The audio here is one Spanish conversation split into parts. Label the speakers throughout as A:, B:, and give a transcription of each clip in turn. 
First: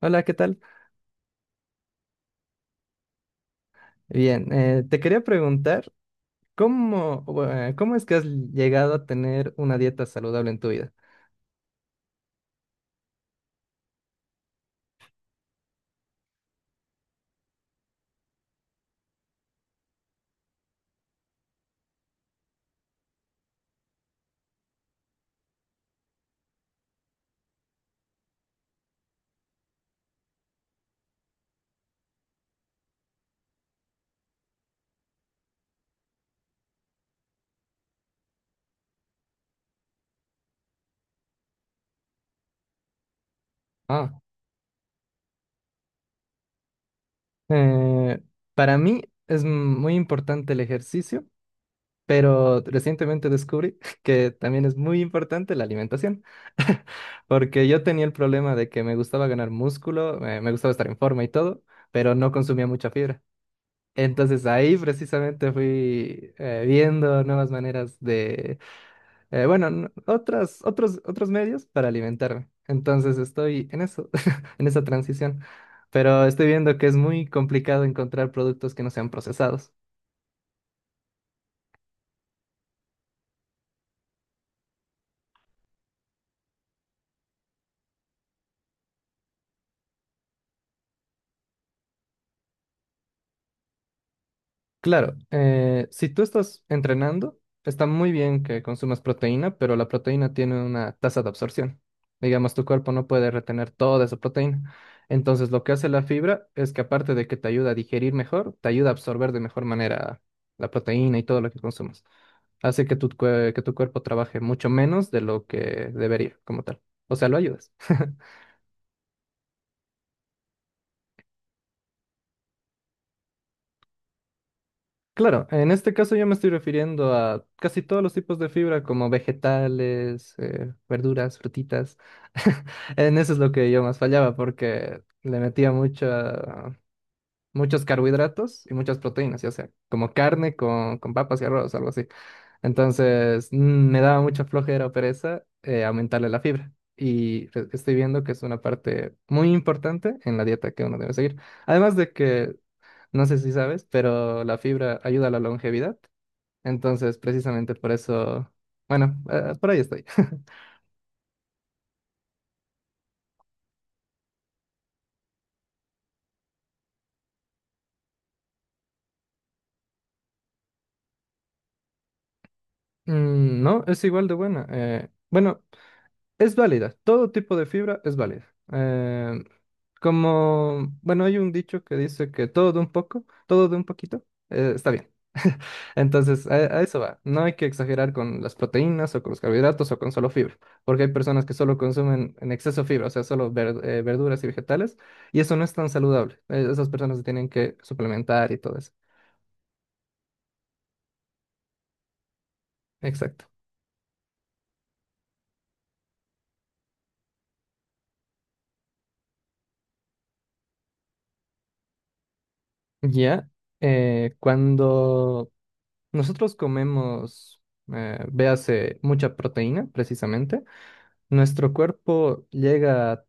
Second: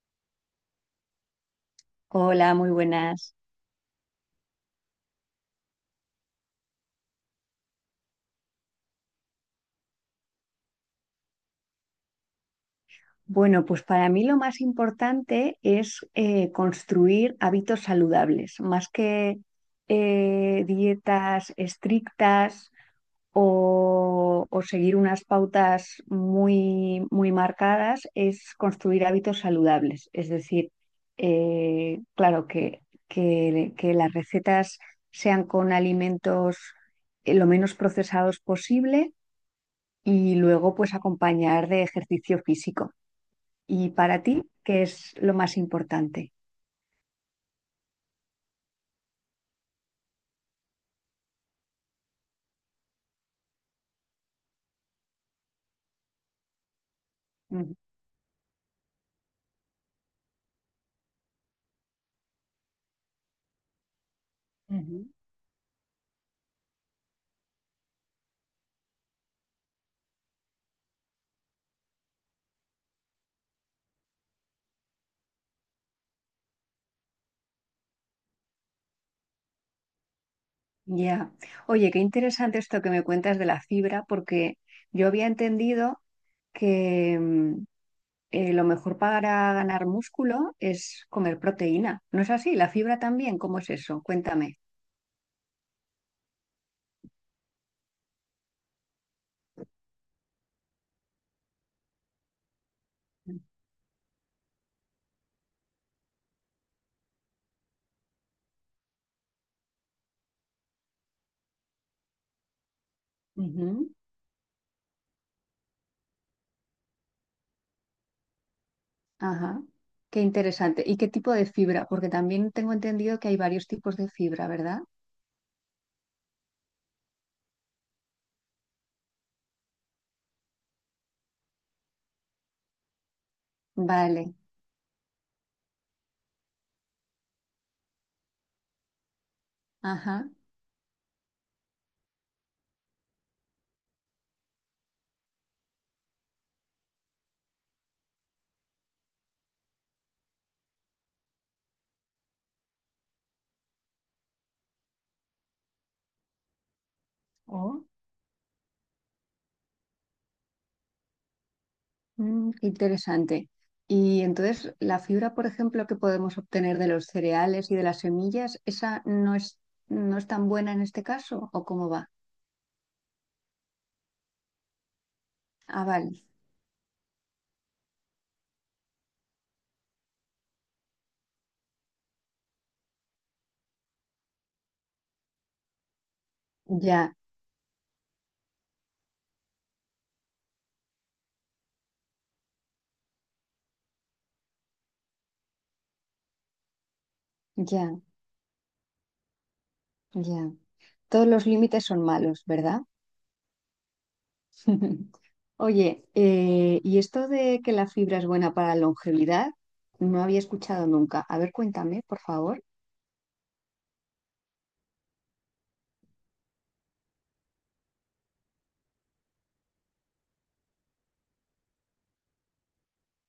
A: Hola, ¿qué tal?
B: Hola, muy buenas.
A: Bien, te quería preguntar, ¿cómo, cómo es que has llegado a tener una dieta saludable en tu vida?
B: Bueno, pues para mí lo más importante es construir hábitos saludables, más que dietas estrictas o seguir unas pautas muy, muy marcadas, es construir hábitos saludables. Es decir, claro, que las recetas sean con alimentos lo menos procesados posible y luego pues acompañar de ejercicio físico. ¿Y
A: Ah,
B: para ti qué es lo más importante?
A: eh, para mí es muy importante el ejercicio, pero recientemente descubrí que también es muy importante la alimentación, porque
B: Ujú.
A: yo tenía el problema de que me gustaba ganar músculo, me gustaba estar en forma y todo, pero no consumía mucha fibra. Entonces ahí
B: Ujú.
A: precisamente fui viendo nuevas maneras otros medios para alimentarme. Entonces estoy en eso, en esa transición. Pero estoy viendo que es muy complicado encontrar productos que no sean procesados.
B: Ya. Oye, qué interesante esto que me cuentas de la fibra, porque yo había entendido que lo mejor para ganar músculo es comer proteína. ¿No es así? ¿La fibra también? ¿Cómo es eso? Cuéntame.
A: Claro, si tú estás entrenando, está muy bien que consumas proteína, pero la proteína tiene una tasa de absorción. Digamos, tu cuerpo no puede retener toda esa proteína. Entonces, lo que hace la fibra es que aparte de que te ayuda a digerir mejor, te ayuda a absorber de mejor manera la proteína y todo lo que consumas. Hace que tu
B: Ujú.
A: cuerpo trabaje mucho menos de lo que debería, como tal. O sea, lo ayudas.
B: Ajá. Qué interesante. ¿Y qué tipo de fibra? Porque también tengo entendido que hay varios tipos de fibra, ¿verdad?
A: Claro, en este caso yo me estoy refiriendo a casi todos los tipos de fibra, como vegetales, verduras, frutitas. En eso es lo que yo más
B: Vale.
A: fallaba, porque le metía muchos carbohidratos y muchas proteínas, ya sea como
B: Ajá.
A: carne con papas y arroz, algo así. Entonces, me daba mucha flojera o pereza aumentarle la fibra. Estoy viendo que es una parte muy importante en la dieta que uno debe seguir. Además de que no sé si sabes, pero la fibra ayuda a la longevidad. Entonces, precisamente
B: Oh.
A: por eso, bueno, por ahí estoy.
B: Qué interesante. Y entonces, la fibra, por ejemplo, que podemos obtener de los cereales y de las semillas, ¿esa no es tan buena en este caso? ¿O cómo va?
A: Mm, no, es igual de buena. Bueno,
B: Ah, vale.
A: es válida. Todo tipo de fibra es válida. Eh, Como, bueno, hay un dicho que dice que todo de un poco, todo de un poquito, está bien. Entonces, a eso
B: Ya,
A: va. No hay que exagerar con las proteínas o con los carbohidratos o con solo fibra, porque hay personas que solo consumen en exceso fibra, o sea, solo verduras y vegetales, y eso no es tan saludable. Esas personas se tienen que
B: ya,
A: suplementar y todo eso.
B: ya. Todos los límites son malos, ¿verdad?
A: Exacto.
B: Oye, ¿y esto de que la fibra es buena para la longevidad? No había escuchado nunca. A ver, cuéntame, por favor.
A: Ya, cuando nosotros comemos, véase, mucha proteína, precisamente, nuestro cuerpo llega,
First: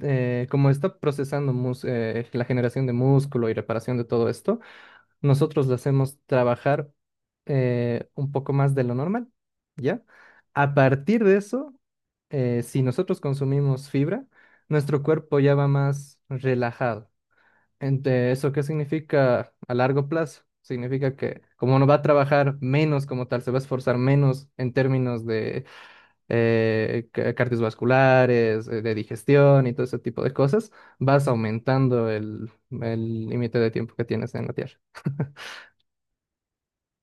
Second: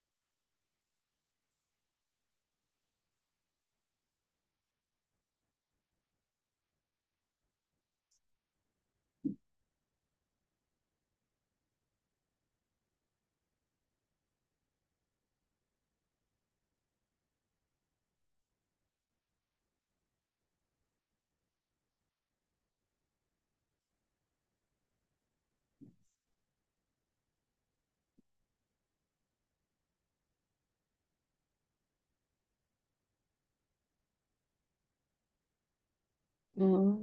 A: como está procesando la generación de músculo y reparación de todo esto, nosotros lo hacemos trabajar un poco más de lo normal, ¿ya? A partir de eso, si nosotros consumimos fibra, nuestro cuerpo ya va más relajado. ¿Eso qué significa a largo plazo? Significa que como no va a trabajar menos como tal, se va a esforzar menos en términos de cardiovasculares, de digestión y todo ese tipo de cosas, vas aumentando el límite de tiempo que tienes en la Tierra.
B: Mm.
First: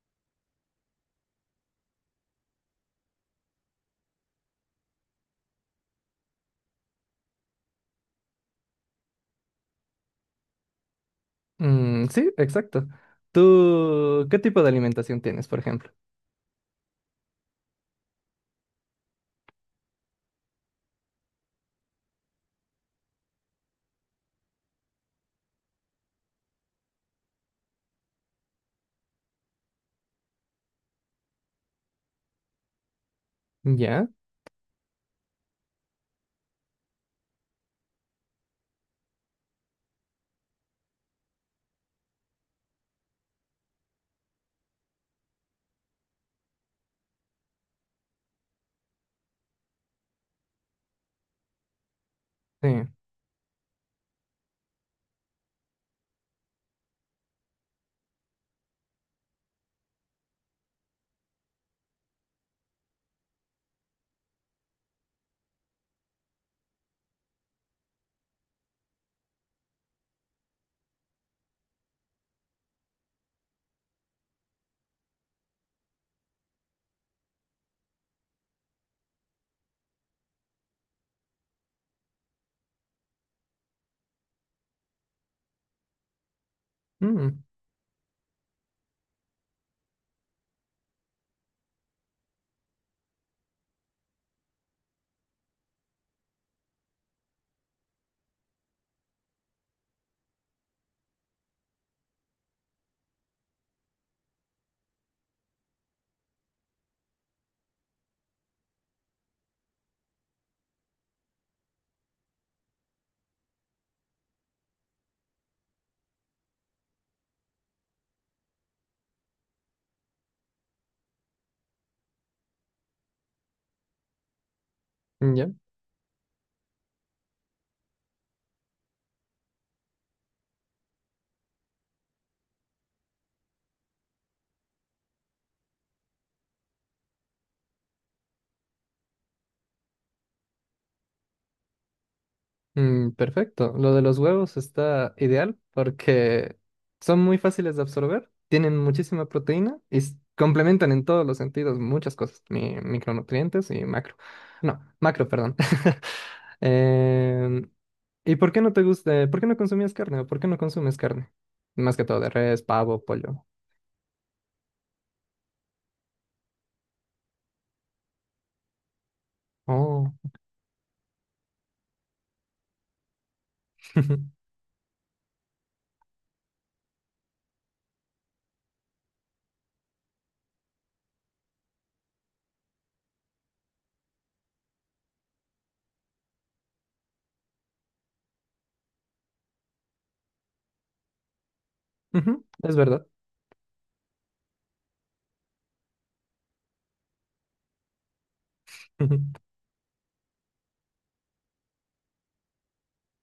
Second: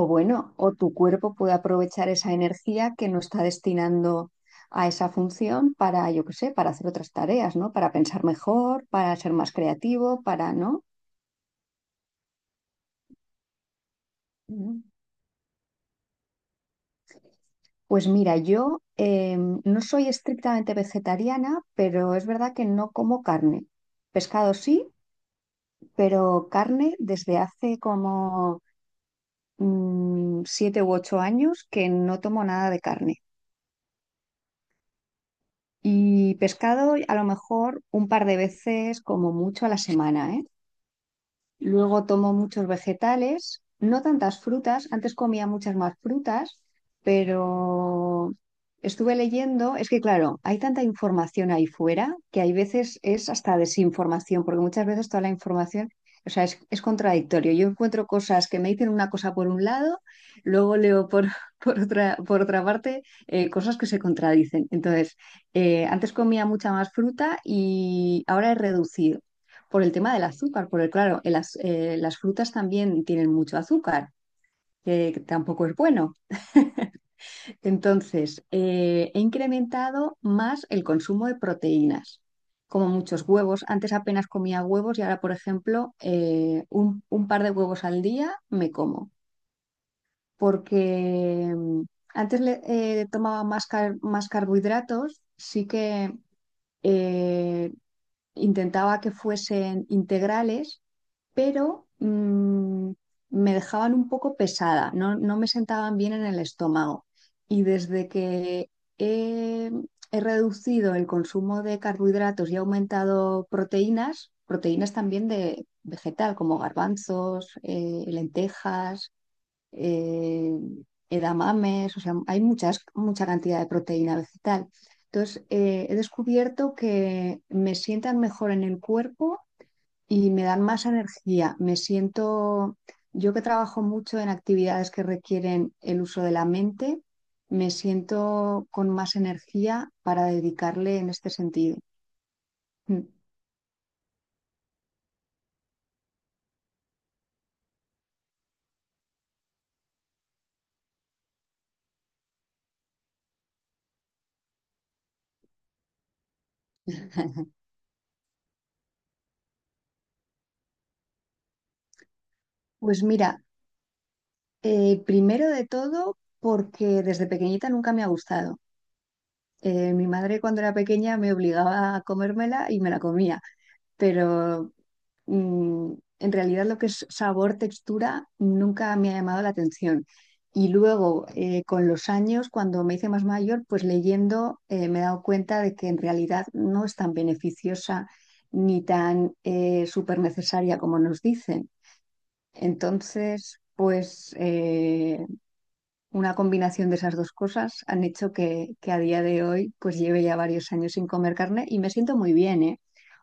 B: O bueno, o tu cuerpo puede aprovechar esa energía que no está destinando a esa función para, yo qué sé, para hacer otras tareas, ¿no? Para pensar mejor, para ser más creativo, para, ¿no?
A: Mm, sí, exacto. ¿Tú qué tipo de
B: Mm.
A: alimentación tienes, por ejemplo?
B: Pues mira, yo no soy estrictamente vegetariana, pero es verdad que no como carne. Pescado sí, pero carne desde hace como 7 u 8 años que no tomo nada de carne.
A: Ya,
B: Y pescado a lo mejor un par de veces como mucho a la semana, ¿eh? Luego tomo muchos vegetales, no tantas frutas, antes comía muchas más frutas, pero estuve leyendo, es que claro, hay tanta información ahí fuera que hay
A: sí.
B: veces es hasta desinformación, porque muchas veces toda la información, o sea, es contradictorio. Yo encuentro cosas que me dicen una cosa por un lado, luego leo por, por otra parte cosas que se contradicen. Entonces, antes comía mucha más fruta y ahora he reducido por el tema del azúcar, porque claro, las frutas también tienen mucho azúcar, que tampoco es bueno. Entonces, he incrementado más el consumo de proteínas, como muchos huevos. Antes apenas comía huevos y ahora, por ejemplo, un
A: Mm,
B: par de huevos al día me como, porque antes tomaba más carbohidratos, sí que... eh, intentaba que fuesen integrales, pero me dejaban un poco pesada, no, no me sentaban bien en el estómago. Y desde que he, he reducido el consumo de carbohidratos y he aumentado proteínas, proteínas también de vegetal, como garbanzos, lentejas, eh, edamames, o sea, hay muchas, mucha cantidad de proteína vegetal. Entonces,
A: ya.
B: he descubierto que me sientan mejor en el cuerpo y me dan más energía. Me siento, yo que trabajo mucho en actividades que requieren el uso de la mente, me siento con más energía para dedicarle en este sentido. Mm.
A: Mm, perfecto. Lo de los huevos está ideal porque son muy fáciles de absorber, tienen muchísima proteína y complementan en todos los sentidos muchas cosas, micronutrientes y macro. No, macro, perdón. Em, ¿Y por qué no te gusta, por qué no consumías carne o por qué no consumes carne? Más que todo de res,
B: Pues
A: pavo,
B: mira,
A: pollo.
B: primero de todo, porque desde pequeñita nunca me ha gustado. Mi
A: Oh.
B: madre cuando era pequeña me obligaba a comérmela y me la comía, pero mm, en realidad lo que es sabor, textura, nunca me ha llamado la atención. Y luego, con los años, cuando me hice más mayor, pues leyendo me he dado cuenta de que en realidad no es tan beneficiosa ni tan súper necesaria como nos dicen.
A: Ujú, es verdad.
B: Entonces, pues una combinación de esas dos cosas han hecho que a
A: Ujú,
B: día de hoy pues lleve ya varios años sin comer carne y me siento muy bien, ¿eh?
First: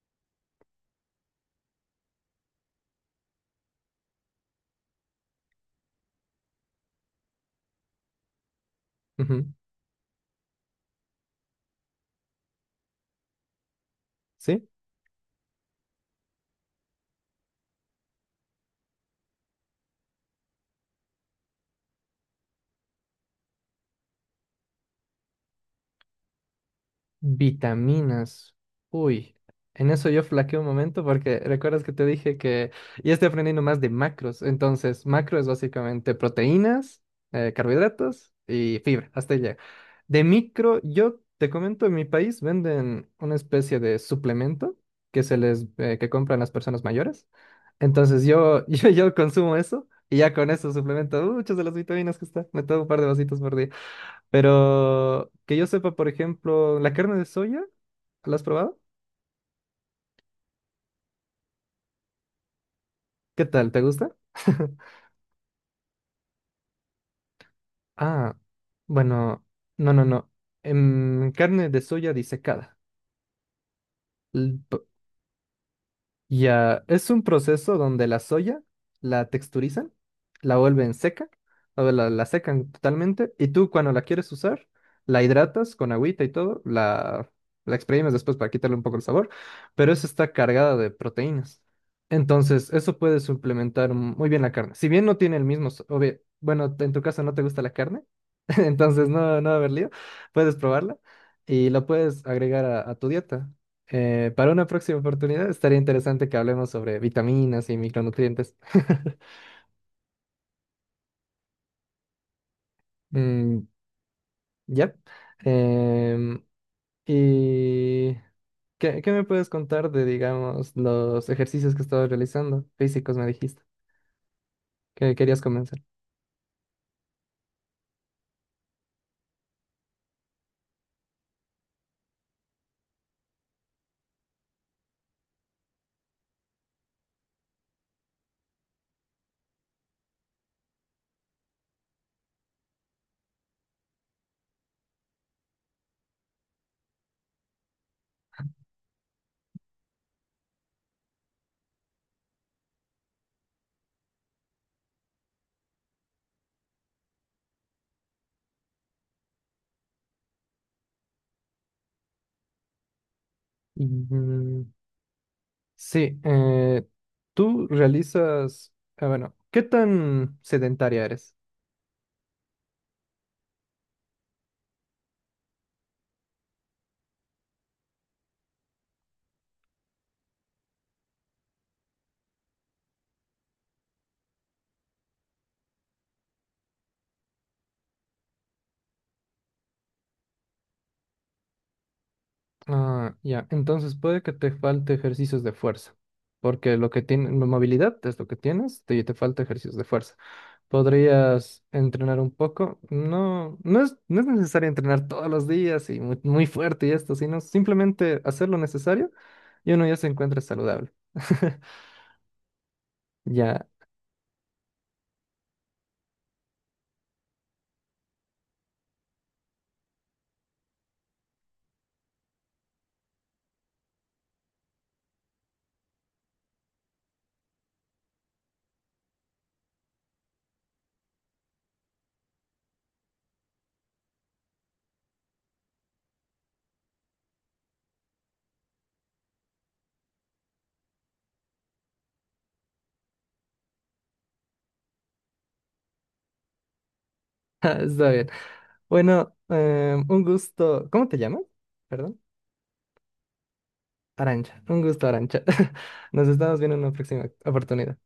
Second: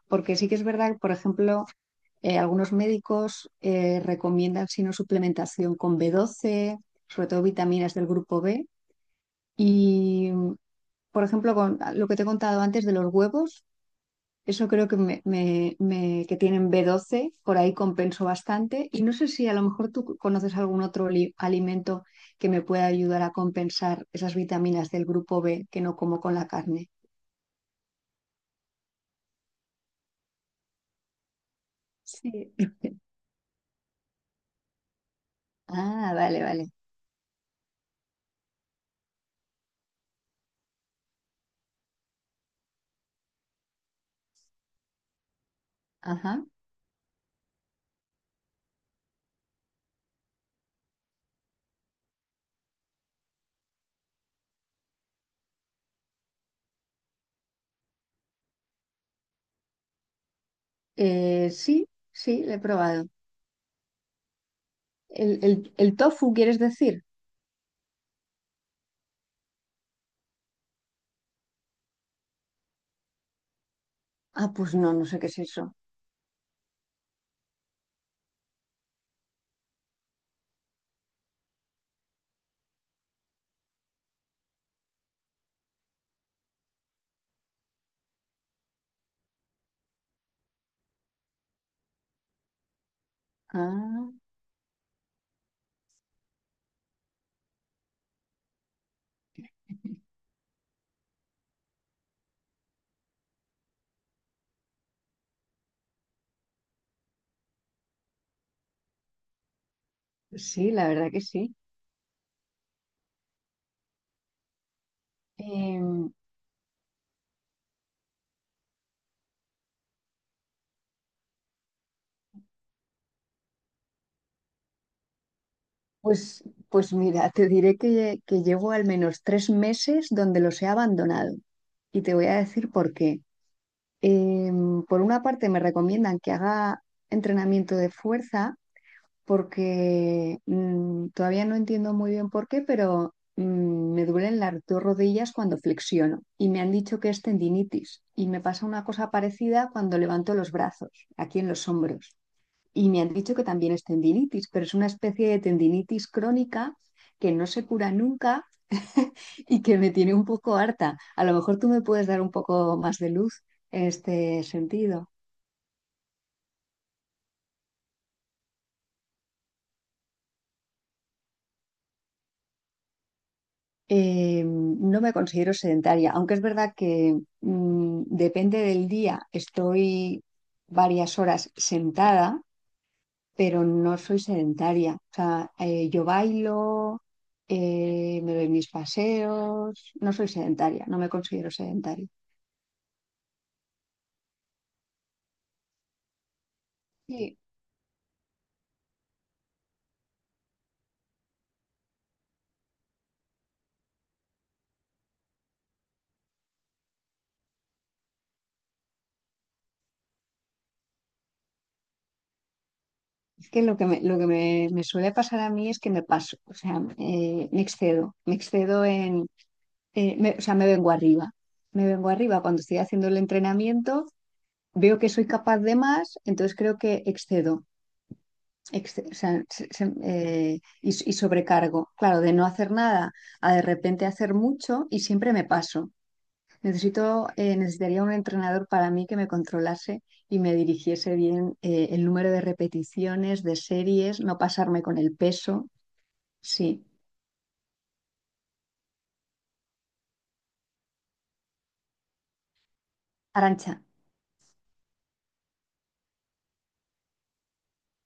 B: Porque sí que es verdad que, por ejemplo, algunos médicos recomiendan sino suplementación con B12 sobre todo vitaminas del grupo B.
A: ujú,
B: Y, por ejemplo, con lo que te he contado antes de los huevos, eso
A: ¿sí?
B: creo que, me- me- que tienen B12, por ahí compenso bastante. Y no sé si a lo mejor tú conoces algún otro alimento que me pueda ayudar a compensar esas vitaminas del grupo B que no como con la carne.
A: Vitaminas. Uy, en eso yo flaqueé un momento porque recuerdas que te dije
B: Sí.
A: que ya estoy aprendiendo más de macros. Entonces, macro es
B: Ah,
A: básicamente
B: vale, vale.
A: proteínas, carbohidratos y fibra. Hasta ahí llega. De micro, yo te comento, en mi país venden una especie de suplemento que se les que compran
B: Ajá.
A: las personas mayores. Entonces yo, yo consumo eso y ya con eso suplemento muchas de las vitaminas que está. Me tomo un par de vasitos por día. Pero que yo sepa, por ejemplo, la carne de soya, ¿la has probado?
B: Sí, sí, lo he probado.
A: ¿Qué tal? ¿Te gusta?
B: ¿El tofu, quieres decir?
A: Ah, bueno, no. En carne de soya disecada.
B: Ah,
A: L-
B: pues
A: p-
B: no, no sé qué es eso.
A: Ya, es un proceso donde la soya la texturizan, la vuelven seca, o la secan totalmente, y tú cuando la quieres usar, la hidratas con agüita y todo, la exprimes después para quitarle un poco el sabor, pero eso está cargada de proteínas. Entonces, eso puede suplementar
B: Ah,
A: muy bien la carne. Si bien no tiene el mismo, obvio, bueno, en tu caso no te gusta la carne, entonces no va a haber lío, puedes probarla y la puedes agregar a tu dieta. Para una próxima oportunidad estaría interesante que hablemos sobre vitaminas y micronutrientes.
B: sí, la verdad que sí.
A: Mm, ya.
B: Eh,
A: Em, ¿Y qué me puedes contar de, digamos, los ejercicios que estabas realizando? Físicos, me dijiste, que querías comenzar.
B: Pues, pues mira, te diré que llevo al menos 3 meses donde los he abandonado y te voy a decir por qué. Por una parte me recomiendan que haga entrenamiento de fuerza porque todavía no entiendo muy bien por qué, pero me duelen las dos rodillas cuando flexiono y me han dicho que es tendinitis y me pasa una cosa parecida cuando levanto los brazos, aquí en los hombros. Y me han dicho que también es tendinitis, pero es una especie de tendinitis crónica que no se cura nunca y que me tiene un poco harta. A lo mejor tú me puedes dar un poco más de luz en este
A: Mm,
B: sentido.
A: sí, tú realizas, bueno, ¿qué tan sedentaria eres?
B: No me considero sedentaria, aunque es verdad que depende del día, estoy varias horas sentada, pero no soy sedentaria. O sea, yo bailo, me doy mis paseos, no soy sedentaria, no me considero sedentaria.
A: Ah, ya. Entonces puede que te falte ejercicios de fuerza, porque lo que tiene
B: Sí,
A: movilidad es lo que tienes, te falta ejercicios de fuerza. Podrías entrenar un poco. No, no es necesario entrenar todos los días y muy, muy fuerte y esto, sino simplemente hacer lo necesario y uno ya se encuentra saludable.
B: es que
A: Ya,
B: lo que me, me suele pasar a mí es que me paso, o sea, me excedo en, o sea, me vengo arriba cuando estoy haciendo el entrenamiento, veo que soy capaz de más, entonces creo que excedo, o sea, y sobrecargo, claro, de no hacer nada a de repente hacer mucho y siempre me paso. Necesitaría un entrenador para mí que me controlase y me dirigiese bien el número de repeticiones, de series, no pasarme con el peso. Sí.
A: está bien. Bueno, un gusto. ¿Cómo te llamas? Perdón.
B: Arancha,
A: Arancha. Un gusto, Arancha. Nos estamos viendo en una próxima oportunidad.